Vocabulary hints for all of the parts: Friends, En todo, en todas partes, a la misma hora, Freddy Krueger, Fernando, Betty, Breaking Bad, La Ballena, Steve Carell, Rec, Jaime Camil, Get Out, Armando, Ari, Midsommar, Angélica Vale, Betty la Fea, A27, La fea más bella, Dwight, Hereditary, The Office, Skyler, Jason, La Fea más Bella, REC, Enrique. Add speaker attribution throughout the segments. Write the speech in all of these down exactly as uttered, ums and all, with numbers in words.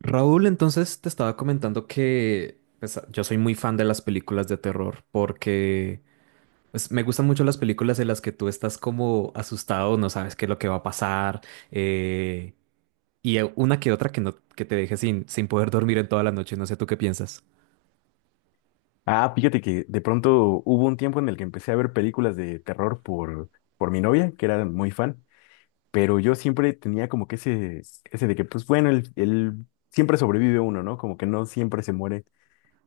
Speaker 1: Raúl, entonces te estaba comentando que pues, yo soy muy fan de las películas de terror porque pues, me gustan mucho las películas en las que tú estás como asustado, no sabes qué es lo que va a pasar eh, y eh, una que otra que no que te deje sin, sin poder dormir en toda la noche. No sé tú qué piensas.
Speaker 2: Ah, fíjate que de pronto hubo un tiempo en el que empecé a ver películas de terror por, por mi novia, que era muy fan, pero yo siempre tenía como que ese, ese de que, pues bueno, el, el- siempre sobrevive uno, ¿no? Como que no siempre se muere,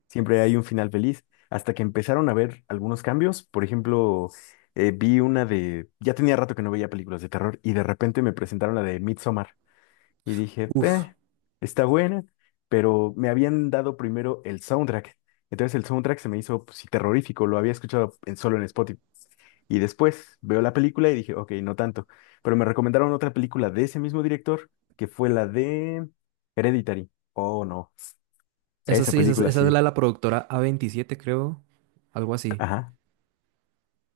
Speaker 2: siempre hay un final feliz, hasta que empezaron a ver algunos cambios. Por ejemplo, eh, vi una de, ya tenía rato que no veía películas de terror y de repente me presentaron la de Midsommar y dije,
Speaker 1: Uf,
Speaker 2: "Eh, está buena." Pero me habían dado primero el soundtrack. Entonces el soundtrack se me hizo pues, sí, terrorífico, lo había escuchado en, solo en Spotify. Y después veo la película y dije, ok, no tanto. Pero me recomendaron otra película de ese mismo director, que fue la de Hereditary. Oh, no.
Speaker 1: esa
Speaker 2: Esa
Speaker 1: sí, esa, es esa
Speaker 2: película
Speaker 1: es la
Speaker 2: sí.
Speaker 1: de la productora A veintisiete, creo, algo así.
Speaker 2: Ajá.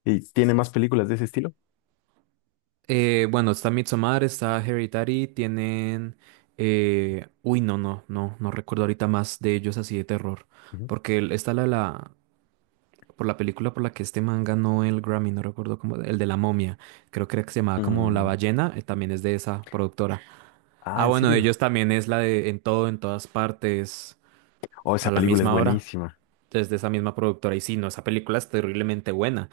Speaker 2: ¿Y tiene más películas de ese estilo?
Speaker 1: Eh, bueno, está Midsommar, está Hereditary, tienen... eh, Uy, no, no, no, no recuerdo ahorita más de ellos así de terror.
Speaker 2: Ujú.
Speaker 1: Porque el- está la, la... Por la película por la que este man ganó el Grammy, no recuerdo cómo... El de la momia. Creo que era que se llamaba como La
Speaker 2: Mm.
Speaker 1: Ballena, eh, también es de esa productora. Ah,
Speaker 2: Ah, ¿en
Speaker 1: bueno, de ellos
Speaker 2: serio?
Speaker 1: también es la de En todo, en todas partes,
Speaker 2: Oh,
Speaker 1: a
Speaker 2: esa
Speaker 1: la
Speaker 2: película es
Speaker 1: misma hora
Speaker 2: buenísima.
Speaker 1: es de esa misma productora. Y sí, no, esa película es terriblemente buena.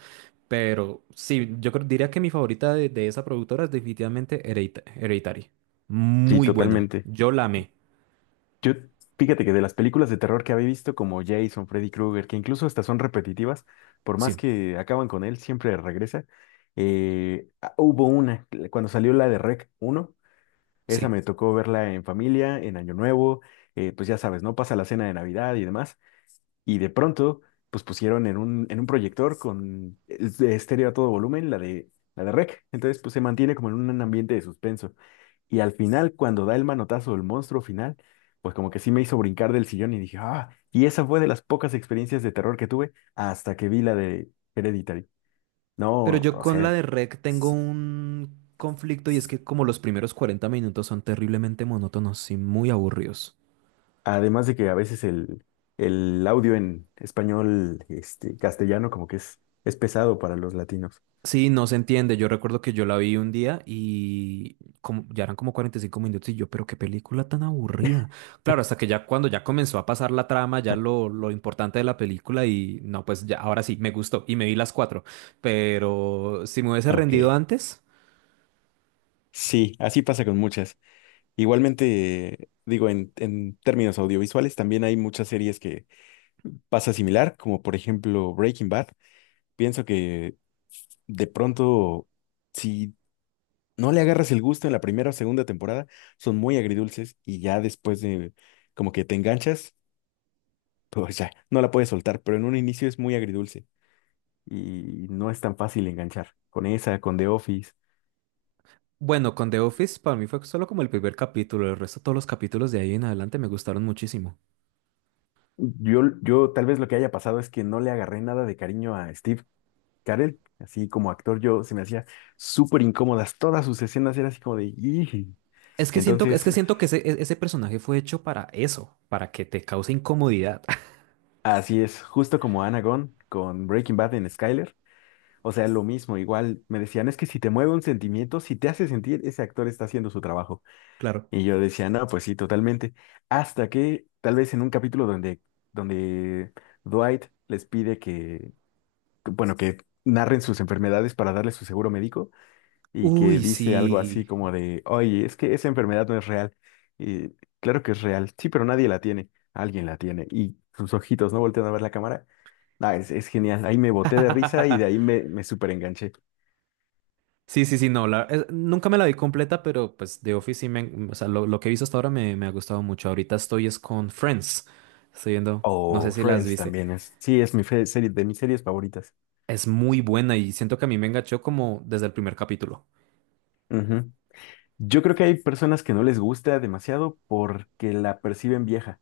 Speaker 1: Pero sí, yo creo- diría que mi favorita de, de esa productora es definitivamente Heredita- Hereditary.
Speaker 2: Sí,
Speaker 1: Muy buena.
Speaker 2: totalmente.
Speaker 1: Yo la amé.
Speaker 2: Yo, fíjate que de las películas de terror que había visto, como Jason, Freddy Krueger, que incluso estas son repetitivas, por más
Speaker 1: Sí,
Speaker 2: que acaban con él, siempre regresa. Eh, ah, hubo una, cuando salió la de Rec uno, esa
Speaker 1: sí.
Speaker 2: me tocó verla en familia, en Año Nuevo. Eh, pues ya sabes, ¿no? Pasa la cena de Navidad y demás, y de pronto, pues pusieron en un, en un, proyector con es- de estéreo a todo volumen la de, la de Rec, entonces pues se mantiene como en un ambiente de suspenso. Y al final, cuando da el manotazo del monstruo final, pues como que sí me hizo brincar del sillón y dije, ah, y esa fue de las pocas experiencias de terror que tuve hasta que vi la de Hereditary.
Speaker 1: Pero
Speaker 2: No,
Speaker 1: yo
Speaker 2: o
Speaker 1: con
Speaker 2: sea,
Speaker 1: la
Speaker 2: es-
Speaker 1: de REC tengo un conflicto y es que como los primeros cuarenta minutos son terriblemente monótonos y muy aburridos.
Speaker 2: además de que a veces el, el audio en español, este, castellano, como que es, es pesado para los latinos.
Speaker 1: Sí, no se entiende. Yo recuerdo que yo la vi un día y como, ya eran como cuarenta y cinco minutos y yo, pero qué película tan aburrida. Claro, hasta que ya cuando ya comenzó a pasar la trama, ya lo, lo importante de la película y no, pues ya ahora sí, me gustó y me vi las cuatro. Pero si me hubiese
Speaker 2: Ok,
Speaker 1: rendido antes,
Speaker 2: sí, así pasa con muchas. Igualmente, digo, en, en términos audiovisuales también hay muchas series que pasa similar, como por ejemplo Breaking Bad. Pienso que de pronto, si no le agarras el gusto en la primera o segunda temporada, son muy agridulces y ya después de como que te enganchas, pues ya no la puedes soltar, pero en un inicio es muy agridulce y no es tan fácil enganchar con esa, con The Office.
Speaker 1: bueno, con The Office para mí fue solo como el primer capítulo. El resto, todos los capítulos de ahí en adelante me gustaron muchísimo.
Speaker 2: Yo, yo tal vez lo que haya pasado es que no le agarré nada de cariño a Steve Carell, así como actor yo se me hacía súper incómodas, todas sus escenas eran así como de... "Ih".
Speaker 1: Es que siento, es
Speaker 2: Entonces,
Speaker 1: que siento que ese, e- ese personaje fue hecho para eso, para que te cause incomodidad.
Speaker 2: así es, justo como Anagon con Breaking Bad en Skyler. O sea, lo mismo, igual me decían, es que si te mueve un sentimiento, si te hace sentir, ese actor está haciendo su trabajo.
Speaker 1: Claro.
Speaker 2: Y yo decía, no, pues sí, totalmente. Hasta que tal vez en un capítulo donde, donde Dwight les pide que, que, bueno, que narren sus enfermedades para darle su seguro médico, y que
Speaker 1: Uy,
Speaker 2: dice algo así
Speaker 1: sí.
Speaker 2: como de, oye, es que esa enfermedad no es real. Y claro que es real, sí, pero nadie la tiene, alguien la tiene. Y sus ojitos no voltean a ver la cámara. Ah, es, es genial, ahí me boté de risa y de ahí me, me súper enganché.
Speaker 1: Sí, sí, sí, no, la- es- nunca me la vi completa, pero pues The Office sí me, o sea, lo, lo que he visto hasta ahora me, me ha gustado mucho. Ahorita estoy es con Friends, estoy viendo, no sé
Speaker 2: O
Speaker 1: si las
Speaker 2: Friends
Speaker 1: viste,
Speaker 2: también es, sí, es mi fe- serie, de mis series favoritas.
Speaker 1: es muy buena y siento que a mí me enganchó como desde el primer capítulo.
Speaker 2: Ujú. Yo creo que hay personas que no les gusta demasiado porque la perciben vieja,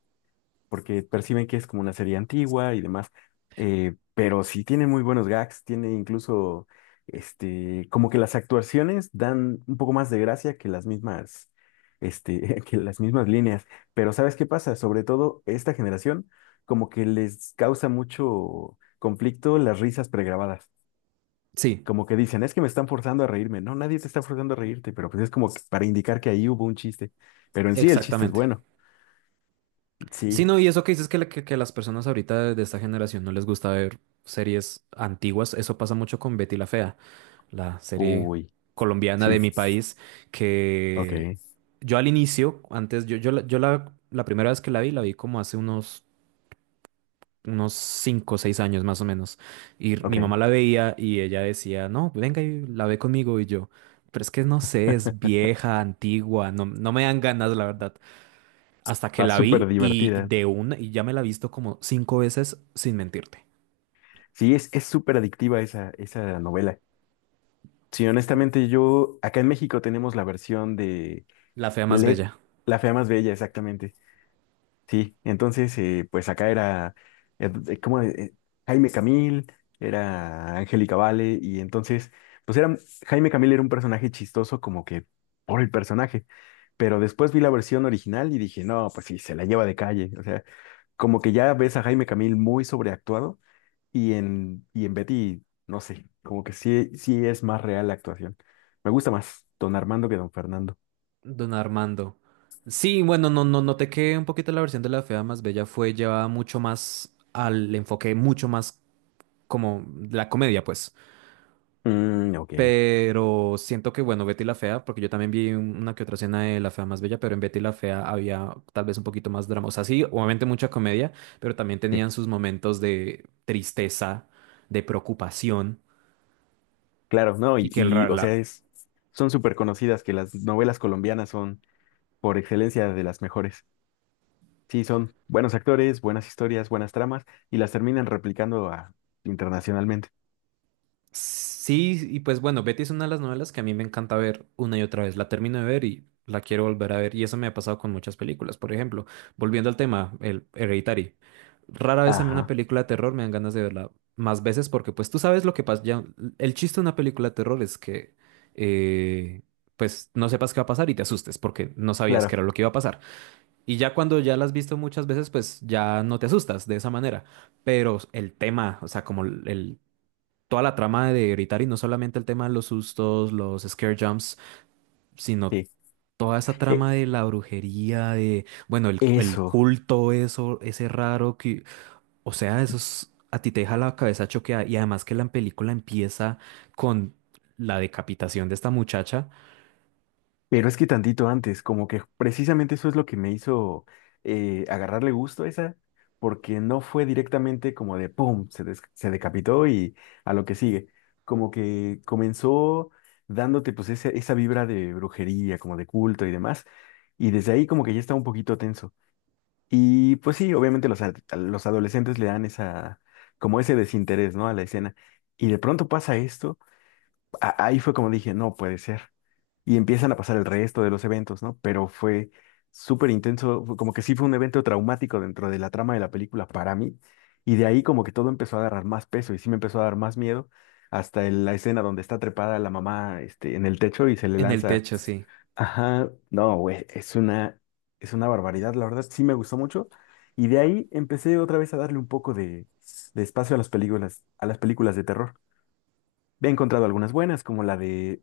Speaker 2: porque perciben que es como una serie antigua y demás. Eh, pero sí tiene muy buenos gags, tiene incluso, este, como que las actuaciones dan un poco más de gracia que las mismas, este, que las mismas líneas, pero ¿sabes qué pasa? Sobre todo esta generación, como que les causa mucho conflicto las risas pregrabadas.
Speaker 1: Sí,
Speaker 2: Como que dicen, es que me están forzando a reírme. No, nadie te está forzando a reírte, pero pues es como que para indicar que ahí hubo un chiste. Pero en sí el chiste es
Speaker 1: exactamente.
Speaker 2: bueno.
Speaker 1: Sí,
Speaker 2: Sí.
Speaker 1: no, y eso que dices que, la- que, que las personas ahorita de, de esta generación no les gusta ver series antiguas, eso pasa mucho con Betty la Fea. La serie
Speaker 2: Uy,
Speaker 1: colombiana
Speaker 2: sí.
Speaker 1: de mi país,
Speaker 2: Ok,
Speaker 1: que yo al inicio, antes, yo, yo, la, yo la, la primera vez que la vi, la vi como hace unos, unos cinco o seis años más o menos. Y mi
Speaker 2: ok.
Speaker 1: mamá la veía y ella decía, no, venga y la ve conmigo y yo. Pero es que no sé, es vieja, antigua, no, no me dan ganas, la verdad. Hasta que
Speaker 2: Está
Speaker 1: la
Speaker 2: súper
Speaker 1: vi y
Speaker 2: divertida.
Speaker 1: de una, y ya me la he visto como cinco veces, sin mentirte.
Speaker 2: Sí, es, es súper adictiva esa, esa novela. Sí, honestamente, yo, acá en México tenemos la versión de
Speaker 1: La fea más
Speaker 2: Led,
Speaker 1: bella.
Speaker 2: la fea más bella, exactamente. Sí, entonces, eh, pues acá era, eh, eh, ¿cómo? eh, Jaime Camil, era Angélica Vale, y entonces, pues era, Jaime Camil era un personaje chistoso como que por el personaje, pero después vi la versión original y dije, no, pues sí, se la lleva de calle, o sea. Como que ya ves a Jaime Camil muy sobreactuado y en, y en Betty, no sé, como que sí, sí es más real la actuación. Me gusta más don Armando que don Fernando.
Speaker 1: Don Armando. Sí, bueno, no, no, noté que un poquito la versión de La Fea más Bella fue llevada mucho más al enfoque, mucho más como la comedia, pues.
Speaker 2: Mm, ok.
Speaker 1: Pero siento que, bueno, Betty la Fea, porque yo también vi un- una que otra escena de La Fea más Bella, pero en Betty la Fea había tal vez un poquito más drama. O sea, sí, obviamente mucha comedia, pero también
Speaker 2: Sí,
Speaker 1: tenían sus momentos de tristeza, de preocupación,
Speaker 2: claro, no,
Speaker 1: y
Speaker 2: y,
Speaker 1: que el,
Speaker 2: y,
Speaker 1: ra-
Speaker 2: o sea,
Speaker 1: la,
Speaker 2: es, son súper conocidas que las novelas colombianas son por excelencia de las mejores. Sí, son buenos actores, buenas historias, buenas tramas y las terminan replicando a- internacionalmente.
Speaker 1: Sí, y pues bueno, Betty es una de las novelas que a mí me encanta ver una y otra vez. La termino de ver y la quiero volver a ver. Y eso me ha pasado con muchas películas. Por ejemplo, volviendo al tema, el Hereditary. Rara vez a mí una
Speaker 2: Ajá,
Speaker 1: película de terror me dan ganas de verla más veces porque pues tú sabes lo que pasa. Ya, el chiste de una película de terror es que eh, pues no sepas qué va a pasar y te asustes porque no sabías qué
Speaker 2: claro,
Speaker 1: era lo que iba a pasar. Y ya cuando ya la has visto muchas veces, pues ya no te asustas de esa manera. Pero el tema, o sea, como el, toda la trama de Hereditary, no solamente el tema de los sustos, los scare jumps, sino
Speaker 2: sí.
Speaker 1: toda esa trama
Speaker 2: E-
Speaker 1: de la brujería, de, bueno, el, el
Speaker 2: Eso.
Speaker 1: culto, eso, ese raro que, o sea, eso es- a ti te deja la cabeza choqueada. Y además que la película empieza con la decapitación de esta muchacha
Speaker 2: Pero es que tantito antes, como que precisamente eso es lo que me hizo eh, agarrarle gusto a esa, porque no fue directamente como de ¡pum! Se, des- se decapitó y a lo que sigue. Como que comenzó dándote pues esa, esa, vibra de brujería, como de culto y demás, y desde ahí como que ya estaba un poquito tenso. Y pues sí, obviamente los, ad- los adolescentes le dan esa, como ese desinterés, ¿no? A la escena. Y de pronto pasa esto. A- ahí fue como dije, no puede ser. Y empiezan a pasar el resto de los eventos, ¿no? Pero fue súper intenso, fue como que sí fue un evento traumático dentro de la trama de la película para mí. Y de ahí como que todo empezó a agarrar más peso y sí me empezó a dar más miedo hasta el- la escena donde está trepada la mamá, este, en el techo y se le
Speaker 1: en el
Speaker 2: lanza.
Speaker 1: techo, sí.
Speaker 2: Ajá, no, güey, es una, es una, barbaridad, la verdad sí me gustó mucho. Y de ahí empecé otra vez a darle un poco de, de espacio a las películas, a las películas de terror. He encontrado algunas buenas, como la de,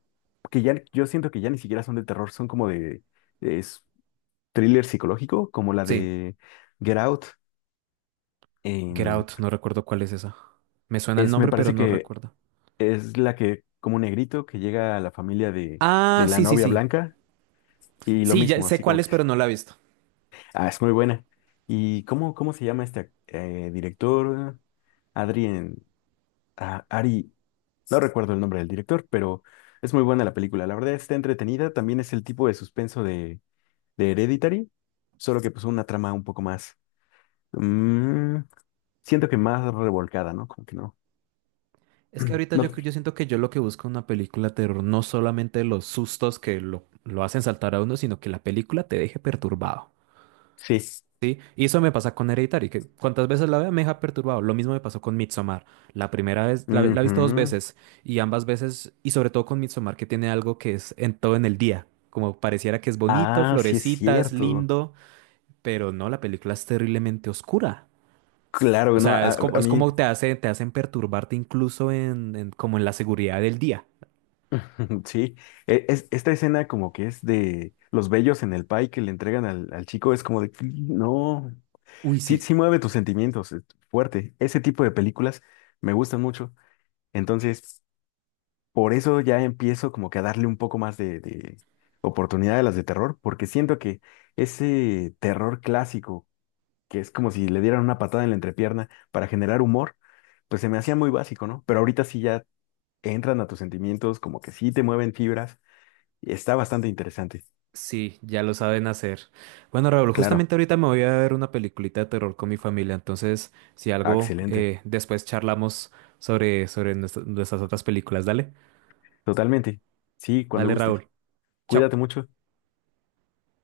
Speaker 2: que ya yo siento que ya ni siquiera son de terror, son como de, de es thriller psicológico, como la
Speaker 1: Sí,
Speaker 2: de Get Out.
Speaker 1: Get
Speaker 2: Em,
Speaker 1: Out, no recuerdo cuál es esa. Me suena el
Speaker 2: es, me
Speaker 1: nombre, pero
Speaker 2: parece
Speaker 1: no
Speaker 2: que
Speaker 1: recuerdo.
Speaker 2: es la que, como un negrito que llega a la familia de,
Speaker 1: Ah,
Speaker 2: de la
Speaker 1: sí, sí,
Speaker 2: novia
Speaker 1: sí.
Speaker 2: blanca y lo
Speaker 1: Sí, ya
Speaker 2: mismo,
Speaker 1: sé
Speaker 2: así
Speaker 1: cuál
Speaker 2: como
Speaker 1: es,
Speaker 2: que,
Speaker 1: pero no la he visto.
Speaker 2: ah, es muy buena. ¿Y cómo, cómo se llama este eh, director? Adrien, ah, Ari, no recuerdo el nombre del director, pero es muy buena la película. La verdad está entretenida, también es el tipo de suspenso de de Hereditary, solo que pues una trama un poco más, mm, siento que más revolcada, ¿no? Como que no.
Speaker 1: Es que ahorita
Speaker 2: No,
Speaker 1: yo, yo siento que yo lo que busco en una película de terror no solamente los sustos que lo, lo hacen saltar a uno, sino que la película te deje perturbado.
Speaker 2: sí.
Speaker 1: Y eso me pasa con Hereditary, que cuantas veces la vea me deja perturbado. Lo mismo me pasó con Midsommar. La primera vez, la, la he visto dos
Speaker 2: Ujú.
Speaker 1: veces y ambas veces, y sobre todo con Midsommar, que tiene algo que es en todo en el día. Como pareciera que es bonito,
Speaker 2: Ah, sí es
Speaker 1: florecitas,
Speaker 2: cierto.
Speaker 1: lindo, pero no, la película es terriblemente oscura. O
Speaker 2: Claro, no,
Speaker 1: sea,
Speaker 2: a,
Speaker 1: es como,
Speaker 2: a
Speaker 1: es
Speaker 2: mí,
Speaker 1: como te hace, te hacen perturbarte incluso en, en- como en la seguridad del día.
Speaker 2: sí. E- es- esta escena como que es de los bellos en el pie que le entregan al, al chico, es como de, no,
Speaker 1: Uy,
Speaker 2: sí,
Speaker 1: sí,
Speaker 2: sí mueve tus sentimientos, es fuerte. Ese tipo de películas me gustan mucho. Entonces, por eso ya empiezo como que a darle un poco más de, de oportunidad a las de terror, porque siento que ese terror clásico, que es como si le dieran una patada en la entrepierna para generar humor, pues se me hacía muy básico, ¿no? Pero ahorita sí ya entran a tus sentimientos, como que sí te mueven fibras, y está bastante interesante.
Speaker 1: sí, ya lo saben hacer. Bueno, Raúl,
Speaker 2: Claro,
Speaker 1: justamente ahorita me voy a ver una peliculita de terror con mi familia, entonces, si
Speaker 2: ah,
Speaker 1: algo,
Speaker 2: excelente,
Speaker 1: eh, después charlamos sobre, sobre nuestra- nuestras otras películas. Dale,
Speaker 2: totalmente. Sí, cuando
Speaker 1: dale,
Speaker 2: gustes.
Speaker 1: Raúl. Chao.
Speaker 2: Cuídate mucho.